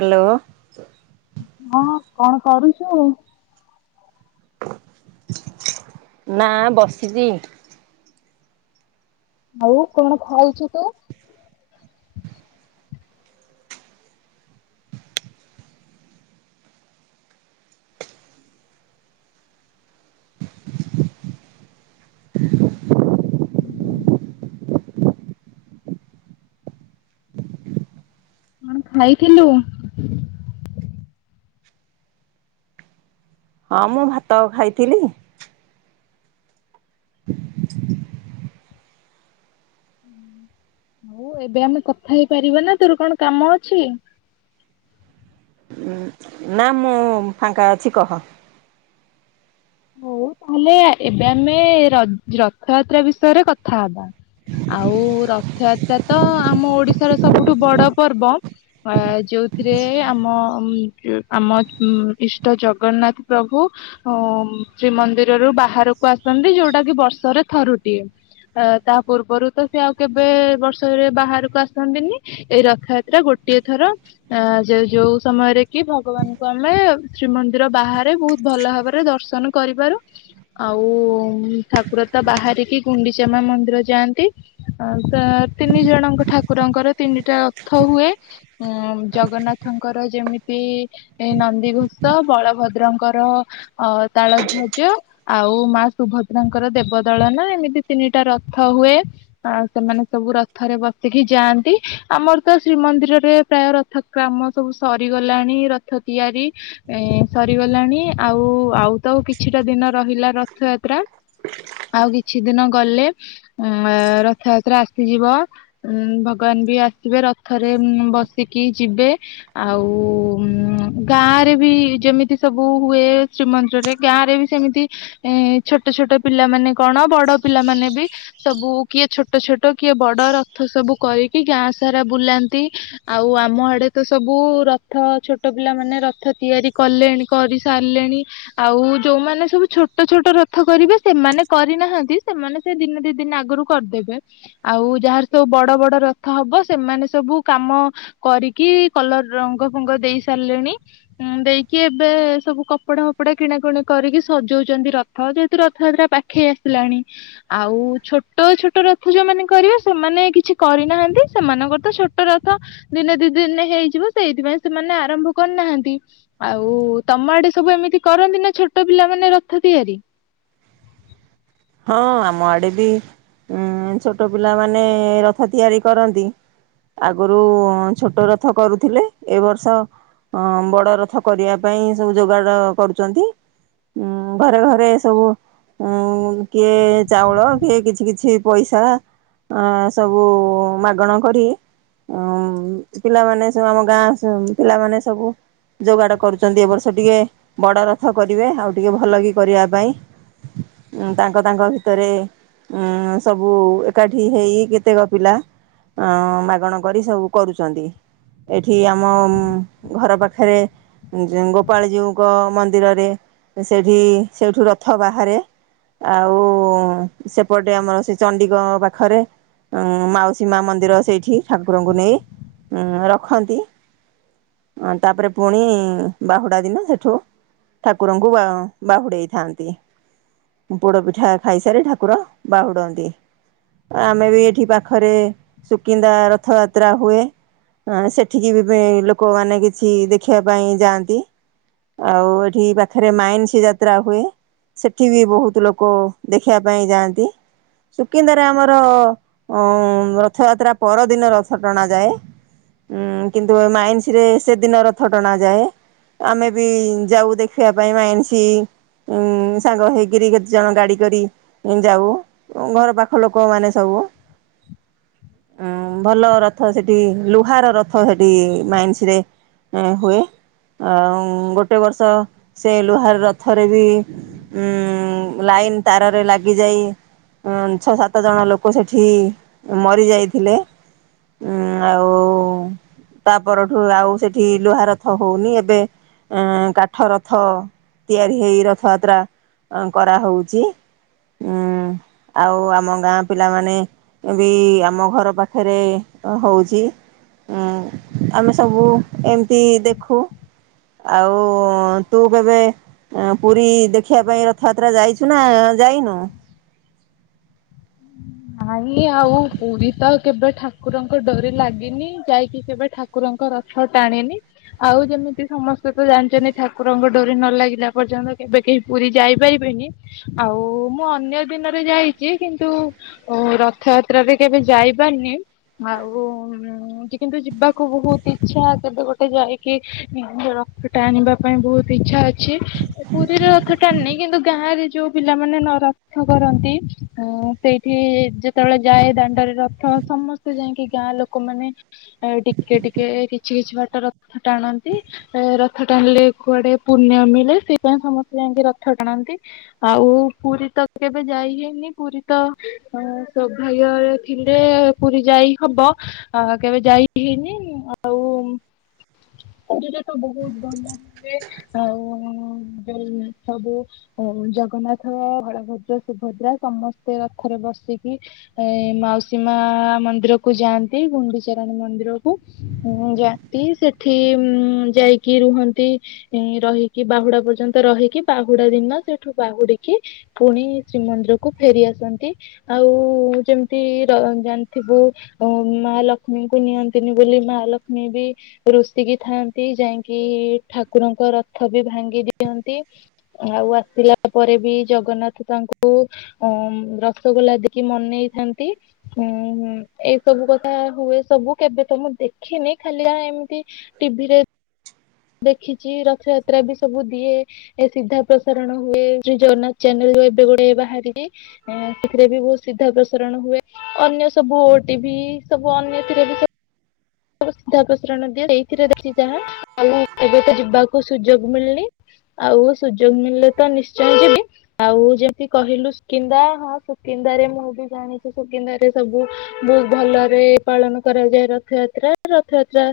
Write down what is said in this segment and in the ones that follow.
Hello. ହଁ କଣ କରୁଛୁ? ନା ବସିଛି। ଆଉ କଣ ଖାଇଛୁ ତୁ? ହୁଁ କଣ ଖାଇଥିଲୁ? ହଁ ମୁଁ ଭାତ ଖାଇଥିଲି। [unintelligible] ହୁଁ ଏବେ ଆମେ କଥା ହେଇପାରିବ ନା ତୋର କଣ କାମ ଅଛି? ଉ ନା ମୁଁ ଫାଙ୍କା ଅଛି କହ? ହଉ ତାହେଲେ ଏବେ ଆମେ ରଜ ରଥଯାତ୍ରା ବିଷୟରେ କଥା ହବା। ଆଉ ରଥଯାତ୍ରା ତ ଆମ ଓଡିଶାର ସବୁଠୁ ବଡ ପର୍ବ। ଅ ଯୋଉଥିରେ ଆମ ଆମ ଇଷ୍ଟ ଜଗନ୍ନାଥ ପ୍ରଭୁ ଓ ଶ୍ରୀମନ୍ଦିରରୁ ବାହାରକୁ ଆସନ୍ତି ଯୋଉଟା କି ବର୍ଷରେ ଥରୁଟିଏ। ଅ ତା ପୂର୍ବରୁ ତ ସେ ଆଉ କେବେ ବର୍ଷରେ ବାହାରକୁ ଆସନ୍ତିନି? ଏଇ ରଥଯାତ୍ରା ଗୋଟିଏ ଥର। ଅ ଯ ଯୋଉ ସମୟରେ କି ଭଗବାନଙ୍କୁ ଆମେ ଶ୍ରୀମନ୍ଦିର ବାହାରେ ବହୁତ ଭଲ ଭାବରେ ଦର୍ଶନ କରିପାରୁ ଆଉ ଠାକୁରତ ବାହାରିକି ଗୁଣ୍ଡିଚାମା ମନ୍ଦିର ଯାଆନ୍ତି। ତିନି ଜଣଙ୍କ ଠାକୁରଙ୍କର ତିନିଟା ରଥ ହୁଏ। ଉଁ ଜଗନ୍ନାଥଙ୍କର ଯେମିତି ଏଇ ନନ୍ଦିଘୋଷ ବଳଭଦ୍ରଙ୍କର ଅ ତାଳଧ୍ୱଜ ଆଉ ମା ସୁଭଦ୍ରାଙ୍କର ଦେବଦଳନା ଏମିତି ତିନିଟା ରଥ ହୁଏ। ଆଉ ସେମାନେ ସବୁ ରଥରେ ବସିକି ଯାଆନ୍ତି ଆମର ତ ଶ୍ରୀମନ୍ଦିରରେ ପ୍ରାୟ ରଥ କାମ ସବୁ ସରିଗଲାଣି ରଥ ତିଆରି ଏଁ ସରିଗଲାଣି ଆଉ ଆଉ ତ କିଛିଟା ଦିନ ରହିଲା ରଥଯାତ୍ରା ଆଉ କିଛି ଦିନ ଗଲେ। ଉ ରଥଯାତ୍ରା ଆସିଯିବ। ଉଁ ଭଗବାନ ବି ଆସିବେ ରଥରେ ବସିକି ଯିବେ। ଆଉ ଗାଁରେ ବି ଯେମିତି ସବୁ ହୁଏ ଶ୍ରୀମନ୍ଦିରରେ ଗାଁ ରେ ବି ସେମିତି ଏ ଛୋଟ ଛୋଟ ପିଲାମାନେ କଣ ବଡ ପିଲାମାନେ ବି ସବୁ କିଏ ଛୋଟ ଛୋଟ କିଏ ବଡ ରଥ ସବୁ କରିକି ଗାଁ ସାରା ବୁଲାନ୍ତି। ଆଉ ଆମ ଆଡେ ତ ସବୁ ରଥ ଛୋଟ ପିଲାମାନେ ରଥ ତିଆରି କଲେଣି। କରିସାରିଲେଣି। ଆଉ ଯୋଉମାନେ ସବୁ ଛୋଟ ଛୋଟ ରଥ କରିବେ ସେମାନେ କରିନାହାନ୍ତି ସେମାନେ ସେ ଦିନେ ଦି ଦିନ ଆଗୁରୁ କରଦେବେ। ଆଉ ଯାହାର ସବୁ ବଡ ବଡ ରଥ ହବ ସେମାନେ ସବୁ କାମ କରିକି କଲର ରଙ୍ଗ ଫଙ୍ଗ ଦେଇ ସାରିଲେଣି। ହୁଁ ଦେଇକି ଏବେ ସବୁ କପଡା ହପ କପଡା କିଣାକୁଣି କରିକି ସଜଉଛନ୍ତି ରଥ ଯେହେତୁ ରଥଯାତ୍ରା ପାଖେଇ ଆସିଲାଣି। ଆଉ ଛୋଟ ଛୋଟ ରଥ ଯୋଉମାନେ କରିବେ ସେମାନେ କିଛି କରିନାହାନ୍ତି ସେମାନଙ୍କର ତ ଛୋଟ ରଥ ଦିନେ ଦି ଦିନରେ ହେଇଯିବ ସେଇଥିପାଇଁ ସେମାନେ ଆରମ୍ଭ କରନାହାନ୍ତି। ଆଉ ତମ ଆଡେ ସବୁ ଏମିତି କରନ୍ତି ନା ଛୋଟ ପିଲା ମାନେ ରଥ ତିଆରି। ହଁ ଆମ ଆଡେ ବି ଉଁ ଛୋଟ ପିଲାମାନେ ରଥ ତିଆରି କରନ୍ତି। ଆଗରୁ ଛୋଟ ରଥ କରୁଥିଲେ ଏ ବର୍ଷ ହଁ ବଡ ରଥ କରିବା ପାଇଁ ସବୁ ଯୋଗାଡ କରୁଛନ୍ତି। ହୁଁ ଘରେ ଘରେ ସବୁ ଉଁ କିଏ ଚାଉଳ କିଏ କିଛି କିଛି ପଇସା ଅଁ ସବୁ ମାଗଣ କରି ଅ ଉମ ପିଲାମାନେ ସବୁ ଆମ ଗାଁ ପିଲାମାନେ ସବୁ ଯୋଗାଡ କରୁଚନ୍ତି ଏ ବର୍ଷ ଟିକେ ବଡ ରଥ କରିବେ ଆଉ ଟିକେ ଭଲ କି କରିବା ପାଇଁ। ଉଁ ତା ତାଙ୍କ ତାଙ୍କ ଭିତରେ ଉଁ ସବୁ ଏକାଠି ହେଇ କେତେକ ପିଲା ଅଁ ମାଗଣ କରି ସବୁ କରୁଚନ୍ତି। ଏଠି ଆମ ଘର ପାଖେରେ ଗୋପାଳଜୀଉଙ୍କ ମନ୍ଦିରରେ ସେଇଠି ସେଉଠୁ ରଥ ବାହାରେ। ଆଉ ସେପଟେ ଆମର ସେ ଚଣ୍ଡିଙ୍କ ପାଖରେ ଉଁ ମାଉସୀ ମା ମନ୍ଦିର ସେଇଠି ଠାକୁରଙ୍କୁ ନେଇ ଉଁ ରଖନ୍ତି। ଅଁ ତାପରେ ପୁଣି ବାହୁଡା ଦିନ ସେଠୁ ଠାକୁରଙ୍କୁ ବା ବାହୁଡେଇଥାନ୍ତି। ପୋଡ ପିଠା ଖାଇସାରି ଠାକୁର ବାହୁଡନ୍ତି। ଆମେ ବି ଏଠି ପାଖରେ ସୁକିନ୍ଦା ରଥଯାତ୍ରା ହୁଏ। ହଁ ସେଠିକି ବି ପେଣି ଲୋକମାନେ କିଛି ଦେଖିଆ ପାଇଁ ଯାଆନ୍ତି। ଆଉ ଏଠି ପାଖେରେ ମାଇନ୍ସି ଯାତ୍ରା ହୁଏ ସେଠି ବି ବହୁତ ଲୋକୋ ଦେଖିଆ ପାଇଁ ଯାଆନ୍ତି। ସୁକିନ୍ଦାରେ ଆମର ଅଁ ରଥଯାତ୍ରା ପରଦିନ ରଥ ଟଣା ଯାଏ। ଉଁ କିନ୍ତୁ ଏ ମାଇନ୍ସି ରେ ସେଦିନ ରଥ ଟଣା ଯାଏ। ଆମେ ବି ଯାଉ ଦେଖିବା ପାଇଁ ମାଇନ୍ସି ଉଁ ସାଙ୍ଗ ହେଇକିରି କେତେ ଜଣ ଗାଡି କରି ଯାଉ ଉଁ ଘର ପାଖ ଲୋକମାନେ ସବୁ। ହୁଁ ଭଲ ରଥ ସେଠି ଲୁହାର ରଥ ସେଠି ମାଇନ୍ସିରେ ହୁଏ। ଆଉ ଗୋଟେ ବର୍ଷ ସେ ଲୁହାର ରଥରେ ବି ଉମ ଲାଇନ୍ ତାରରେ ଲାଗିଯାଇ ଉଁ ଛ ସାତ ଜଣ ଲୋକ ସେଠି ମରି ଯାଇଥିଲେ। ଉଁ ଆଉ ତା ପରଠୁ ଆଉ ସେଠି ଲୁହା ରଥ ହଉନି ଏବେ ଏଁ କାଠ ରଥ ତିଆରି ହେଇ ରଥଯାତ୍ରା କରା ହଉଛି ଉଁ ଆଉ ଆମ ଗାଁ ପିଲାମାନେ ବି ଆମ ଘର ପାଖେରେ ହଉଚି। ଉଁ ଆମେ ସବୁ ଏମତି ଦେଖୁ। ଆଉ ତୁ କେବେ ପୁରୀ ଦେଖିଆ ପାଇଁ ର ଥ ଯାତ୍ରା ଯାଇଛୁ ନା ଯାଇନୁ? ନାଇଁ ଆଉ ପୁରୀ ତ କେବେ ଠାକୁରଙ୍କ ଡୋରି ଲାଗିନି ଯାଇକି କେବେ ଠାକୁ ଠାକୁରଙ୍କ ରଥ ଟାଣିନି। ଆଉ ଯେମିତି ସମସ୍ତେ ତ ଜାଣିଛନ୍ତି ଠାକୁରଙ୍କ ଡୋରି ନ ଲାଗିଲା ପର୍ଯ୍ୟନ୍ତ କେବେ କେହି ପୁରୀ ଯାଇପାରିବେନି। ଆଉ ମୁଁ ଅନ୍ୟ ଦିନରେ ଯାଇଛି କିନ୍ତୁ ରଥଯାତ୍ରାରେ କେବେ ଯାଇପାରିନି ଆଉ ଉଁ କିନ୍ତୁ ଯିବାକୁ ବହୁତ ଇଛା କେବେ ଗୋଟେ ଯାଇକି ର ଥ ଟାଣିବା ପାଇଁ ବହୁତ ଇଚ୍ଛା ଅଛି। ପୁରୀରେ ରଥ ଟାଣିିନି କିନ୍ତୁ ଗାଁରେ ଯୋଉ ପିଲାମାନେ ନ ରଥ କରନ୍ତି ଆ ସେଇଠି ଯେତେବେଳେ ଯାଏ ଦାଣ୍ଡରେ ରଥ ସମସ୍ତେ ଯାଇକି ଗାଁ ଲୋକମାନେ ଆ ଟିକେ ଟିକେ କିଛି କିଛି ବାଟ ରଥ ଟାଣନ୍ତି। ଏ ରଥ ଟାଣିଲେ କୁଆଡେ ପୁଣ୍ୟ ମିଳେ ସେଇପାଇଁ ସମସ୍ତେ ଯାଇକି ରଥ ଟାଣନ୍ତି। ଆଉ ପୁରୀ ତ କେବେ ଯାଇ ହେଇନି ପୁରୀ ତ ସୌଭାଗ୍ୟ ଥିଲେ ପୁରୀ ଯାଇ ହବ ଆ କେବେ ଯାଇ ହେଇନି ଆଉ ପୁରୀରେ ତ ବହୁତ ଭଲ ହୁଏ ଆଉ ସବୁ ଜଗନ୍ନାଥ ବଳଭଦ୍ର ସୁଭଦ୍ରା। ସମସ୍ତେ ରଥରେ ବସିକି ଏ ମାଉସୀ ମା ମନ୍ଦିର କୁ ଯାଆନ୍ତି ଗୁଣ୍ଡିଚାରାଣୀ ମନ୍ଦିରକୁ। ହଁ ଜାତି ସେଠି ଯାଇକି ରୁହନ୍ତି। ରହିକି ବାହୁଡା ପର୍ଯ୍ୟନ୍ତ ରହିକି ବାହୁଡା ଦିନ ସେଠୁ ବାହୁଡିକି ପୁଣି ଶ୍ରୀମନ୍ଦିରକୁ ଫେରି ଆସନ୍ତି। ଆଉ ଯେମିତି ଜାଣିଥିବୁ ମା ଲକ୍ଷ୍ମୀଙ୍କୁ ନିଅନ୍ତିନି ବୋଲି ମା ଲକ୍ଷ୍ମୀ ବି ରୋଷିକି ଥାନ୍ତି ଯାଇକି ଠାକୁରଙ୍କ ରଥ ବି ଭାଙ୍ଗି ଦିଅନ୍ତି। ଆଉ ଆସିଲା ପରେ ବି ଜଗନ୍ନାଥ ତାଙ୍କୁ ଓ ରସଗୋଲା ଦେକି ମନେଇଥାନ୍ତି। ହୁଁ ହୁଁ ଏଇ ସବୁ କଥା ହୁଏ ସବୁ କେବେ ତ ମୁଁ ଦେଖିନି ଖାଲିଆ ଏମିତି ଟିଭି ରେ ଦେଖିଛି ରଥଯାତ୍ରା ବି ସବୁ ଦିଏ। ଏ ସିଧା ପ୍ରସାରଣ ହୁଏ ଶ୍ରୀ ଜଗନ୍ନାଥ ଚ୍ୟାନେଲ ଏବେ ଗୁଡେ ବାହାରିଯା ସେଥିରେ ବି ବହୁତ ସିଧା ପ୍ରସାରଣ ହୁଏ। ଅନ୍ୟ ସବୁ ଟିବି ସବୁ ଅନ୍ୟଥିରେ ବି ସଧାସରଣ ଦି ସେଥିଛି ଯାହା ଆ ଏବେ ତ ଯିବାକୁ ସୁଯୋଗ ମିଳନି। ଆଉ ସୁଯୋଗ ମିଳିଲେ ତ ନିଶ୍ଚୟ ଯିବି। ଆଉ ଯେମତି କହିଲୁ ସୁକିନ୍ଦା ହଁ ସୁକିନ୍ଦାରେ ମୁଁ ବି ଜାଣିଛି ସୁକିନ୍ଦାରେ ସବୁ ବହୁତ ଭଲରେ ପାଳନ କରାଯାଏ ରଥଯାତ୍ରା ରଥଯାତ୍ରା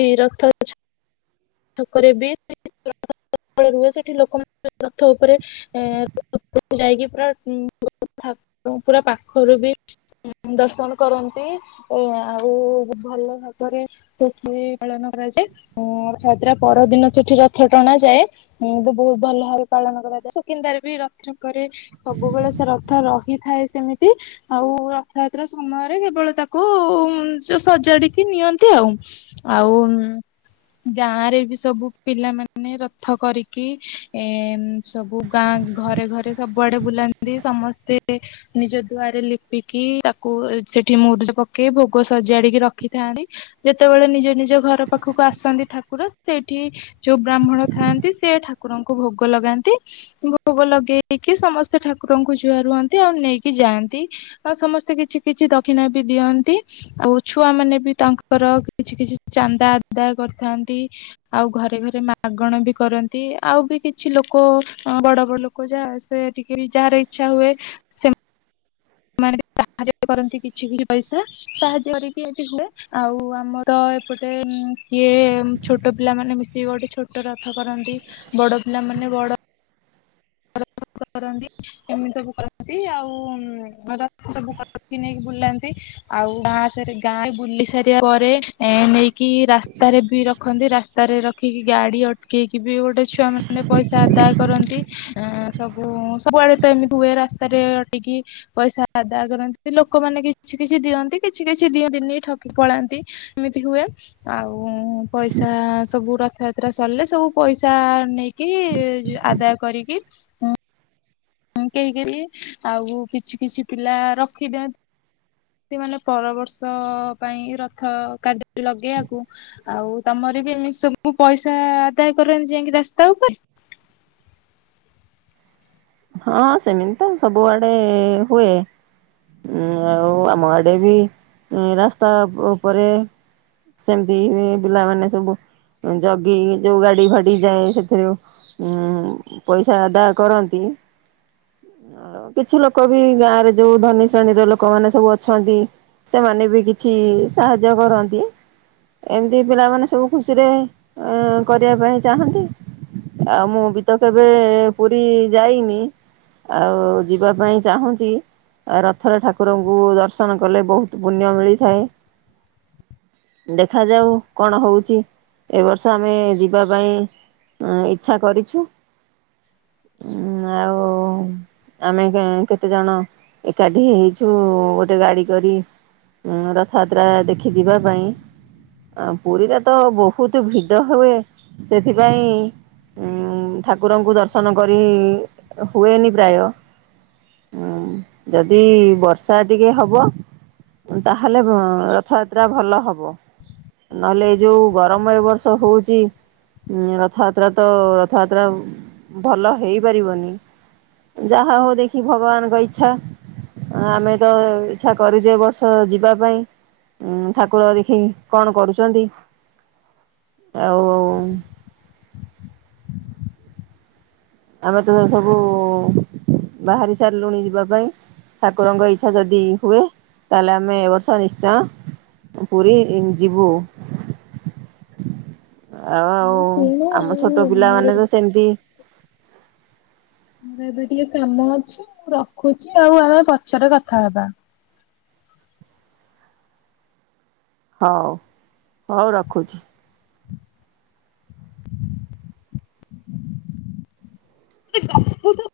ଏଇ ରଥ ଠି [unintelligible] ଲୋକଙ୍କ ରଥ ଉପରେ ଏ [unintelligible] ଯାଇକି [unintelligible] ପୁର ପୁରା ପାଖରୁ ବି ଦର୍ଶନ କରନ୍ତି ଆଉ ଭଲ ଭାବରେ ସେଠି ପାଳନ କରାଯାଏ ଯାତ୍ରା ପରଦିନ ସେଠି ରଥ ଟଣା ଯାଏ। ହଁ ବହୁତ ଭଲ ଭାବେ ପାଳନ କରାଯାଏ ସୁକିନ୍ଦାରେ ବି ରଥ କରେ। ସବୁବେଳେ ସେ ରଥ ରହିଥାଏ ସେମିତି। ଆଉ ରଥଯାତ୍ରା ସମୟରେ କେବଳ ତାକୁ ସଜାଡିକି ନିଅନ୍ତି ଆଉ। ଆଉ। ଗାଁ ରେ ବି ସବୁ ପିଲାମାନେ ରଥ କରିକି ଏ ସବୁ ଗାଁ ଘରେ ଘରେ ସବୁଆଡେ ବୁଲାନ୍ତି ସମସ୍ତେ ନିଜ ଦୁଆରେ ଲିପିକି ତାକୁ ସେଠି ମୁରରେ ପକେଇ ଭୋଗ ସଜାଡିକି ରଖିଥାନ୍ତି। ଯେତେବେଳେ ନିଜ ନିଜ ଘର ପାଖକୁ ଆସନ୍ତି। ଠାକୁର ସେଇଠି ଯୋଉ ବ୍ରାହ୍ମଣ ଥାଆନ୍ତି ସେ ଠାକୁରଙ୍କୁ ଭୋଗ ଲଗାନ୍ତି। ଭୋଗ ଲଗେଇକି ସମସ୍ତେ ଠାକୁରଙ୍କୁ ଜୁହାର୍ ରୁହନ୍ତି ଆଉ ନେଇକି ଯାଆନ୍ତି। ଆଉ ସମସ୍ତେ କିଛି କିଛି ଦକ୍ଷିଣା ବି ଦିଅନ୍ତି। ଆଉ ଛୁଆ ମାନେ ବି ତାଙ୍କର କିଛି କିଛି ଚାନ୍ଦା ଆଦାୟ କରିଥାନ୍ତି। ଆଉ ଘରେ ଘରେ ମାଗଣା ବି କରନ୍ତି ଆଉ ବି କିଛି କିଛି ଲୋକ ବଡ ବଡ ଲୋକ ଯାହା ସେ ଟିକେ ବି ଯାହାର ଇଚ୍ଛା ହୁଏ। ସେମାନେ ସାହାଯ୍ୟ ବି କରନ୍ତି କିଛି କିଛି ପଇସା ସାହାଯ୍ୟ କରିକି ଏମତି ହୁଏ। ଆଉ ଆମର ଏପଟେ କିଏ ଛୋଟ ପିଲାମାନେ ମିଶିକି ଗୋଟେ ଛୋ ଟ ରଥ କରନ୍ତି ବଡ ପିଲାମାନୋନେ ବଡ। [unintelligible] ଏମିତି ସବୁ କରନ୍ତି ଆଉ [unintelligible] ସବୁ ନେଇକି ବୁଲନ୍ତି। ଆଉ ଗାଁ ସ ଗାଁ ବୁଲି ସାରିବା ପରେ ଏ ନେଇକି ରାସ୍ତାରେ ବି ରଖନ୍ତି ରାସ୍ତାରେ ର ରଖିକି ଗାଡି ଅଟକେଇକି ବି ଗୋଟେ ଛୁଆ ମାନେ ପଇସା ଆଦାୟ କରନ୍ତି। ସବୁ ସବୁଆଡେ ତ ଏମିତି ହୁଏ ରାସ୍ତାରେ ଅଟିକି। ପଇସା ଆଦାୟ କରନ୍ତି ଲୋକମାନେ କିଛି କିଛି ଦିଅନ୍ତି କିଛି କିଛି ଦିଅନ୍ତିନ ଠକି ପଳାନ୍ତି। ଏମିତି ହୁଏ ଆଉ ପଇସା ସବୁ ରଖ ସରିଲେ ସବୁ ପଇସା ନେଇକି, ଆଦାୟ କରିକି କେହିକ, ଆଉ କିଛି କିଛି ପିଲା ରଖିଦିନ୍ତି। ସେ ମାନେ ପର ବର୍ଷ ପାଇଁ ରଥ କାର୍ଯ୍ୟ ଲଗେଇବାକୁ ଆଉ ତମର ବି ଏମିତି ସବୁ ପଇସା ଆଦାୟ କରନ୍ତି, ଯାଇକି ରାସ୍ତା ଉପରେ ହଁ ସେମିତି ତ ସବୁଆଡେ ହୁଏ। ଉ ଆଉ ଆମ ଆଡେ ବି ରାସ୍ତା ଉପରେ ସେମିତି ପିଲାମାନେ ସବୁ ଜଗି ଯୋଉ ଗାଡି ଫାଡି ଯାଏ ସେଥିରୁ ହୁଁ ପଇସା ଆଦାୟ କରନ୍ତି। ଆଉ କିଛି ଲୋକ ବି ଗାଁରେ ଯୋଉ ଧନୀ ଶ୍ରେଣୀର ଲୋକମାନେ ସବୁ ଅଛନ୍ତି ସେମାନେ ବି କିଛି ସାହାଯ୍ୟ କରନ୍ତି। ଏମିତି ପିଲାମାନେ ସବୁ ଖୁସିରେ କରିବା ପାଇଁ ଚାହାଁନ୍ତି। ଆଉ ମୁଁ ବି ତ କେବେ ପୁରୀ ଯାଇନି ଆଉ ଯିବା ପାଇଁ ଚାହୁଁଛି। ରଥରେ ଠାକୁରଙ୍କୁ ଦର୍ଶନ କଲେ ବହୁତ ପୁଣ୍ୟ ମିଳିଥାଏ। ଦେଖାଯାଉ କଣ ହଉଛି, ଏ ବର୍ଷ ଆମେ ଯିବା ପାଇଁ ହ ଇଚ୍ଛା କରିଛୁ। [inaudible] ଆଉ ଆମେ କେତେ ଜଣ ଏକାଠି ହେଇଛୁ ଗୋଟେ ଗାଡି କରି ରଥଯାତ୍ରା ଦେଖି ଯିବା ପାଇଁ ଆ ପୁରୀରେ ତ ବହୁତ ଭିଡ ହୁଏ, ସେଥିପାଇଁ ଉଁ ଠାକୁରଙ୍କୁ ଦର୍ଶନ କରି ହୁଏନି ପ୍ରାୟ ହୁଁ ଯଦି ବର୍ଷା ଟିକେ ହବ ତାହେଲେ ରଥଯାତ୍ରା ଭଲ ହବ। ନହେଲେ ଏ ଯୋଉ ଗରମ ଏ ବର୍ଷ ହଉଛି ହଁ ରଥଯାତ୍ରା ତ ରଥଯାତ୍ରା ଭଲ ହେଇପାରିବନି [unintelligible] ଯାହା ହଉ ଦେଖି ଭଗବାନ ଙ୍କ ଇଛା ଆମେ ତ ଇଚଛା କରୁଛୁ ଏ ବର୍ଷ ଯିବା ପାଇଁ ଉୁଁ ଠାକୁର ଦେଖି କଣ କରୁଛନ୍ତି, ଆଉ ଆମେ ତ ସବୁ ବାହାରି ସାରିଲୁଣି ଯିବା ପାଇଁ ଠାକୁରଙ୍କ ଇଚ୍ଛା ଯଦି ହୁଏ, ତାହେଲେ ଆମେ ଏବ ବର୍ଷ ନିଶ୍ଚୟ ପୁରୀ ଯିବୁ। ଆଉ ଆଉ ମୁଁ ଶୁଣୁ ଆଉ ଆମ ଛୋଟ ମୋର ପିଲାମାନେ ତ ସେମତି ମୁଁର ଏବେ ଟିକେ କାମ ଅଛି ମୁଁ ରଖୁଛି, ଆଉ ଆମେ ପଛରେ କଥା ହବା। ହଉ ହଉ ରଖୁଛି। [inaudible]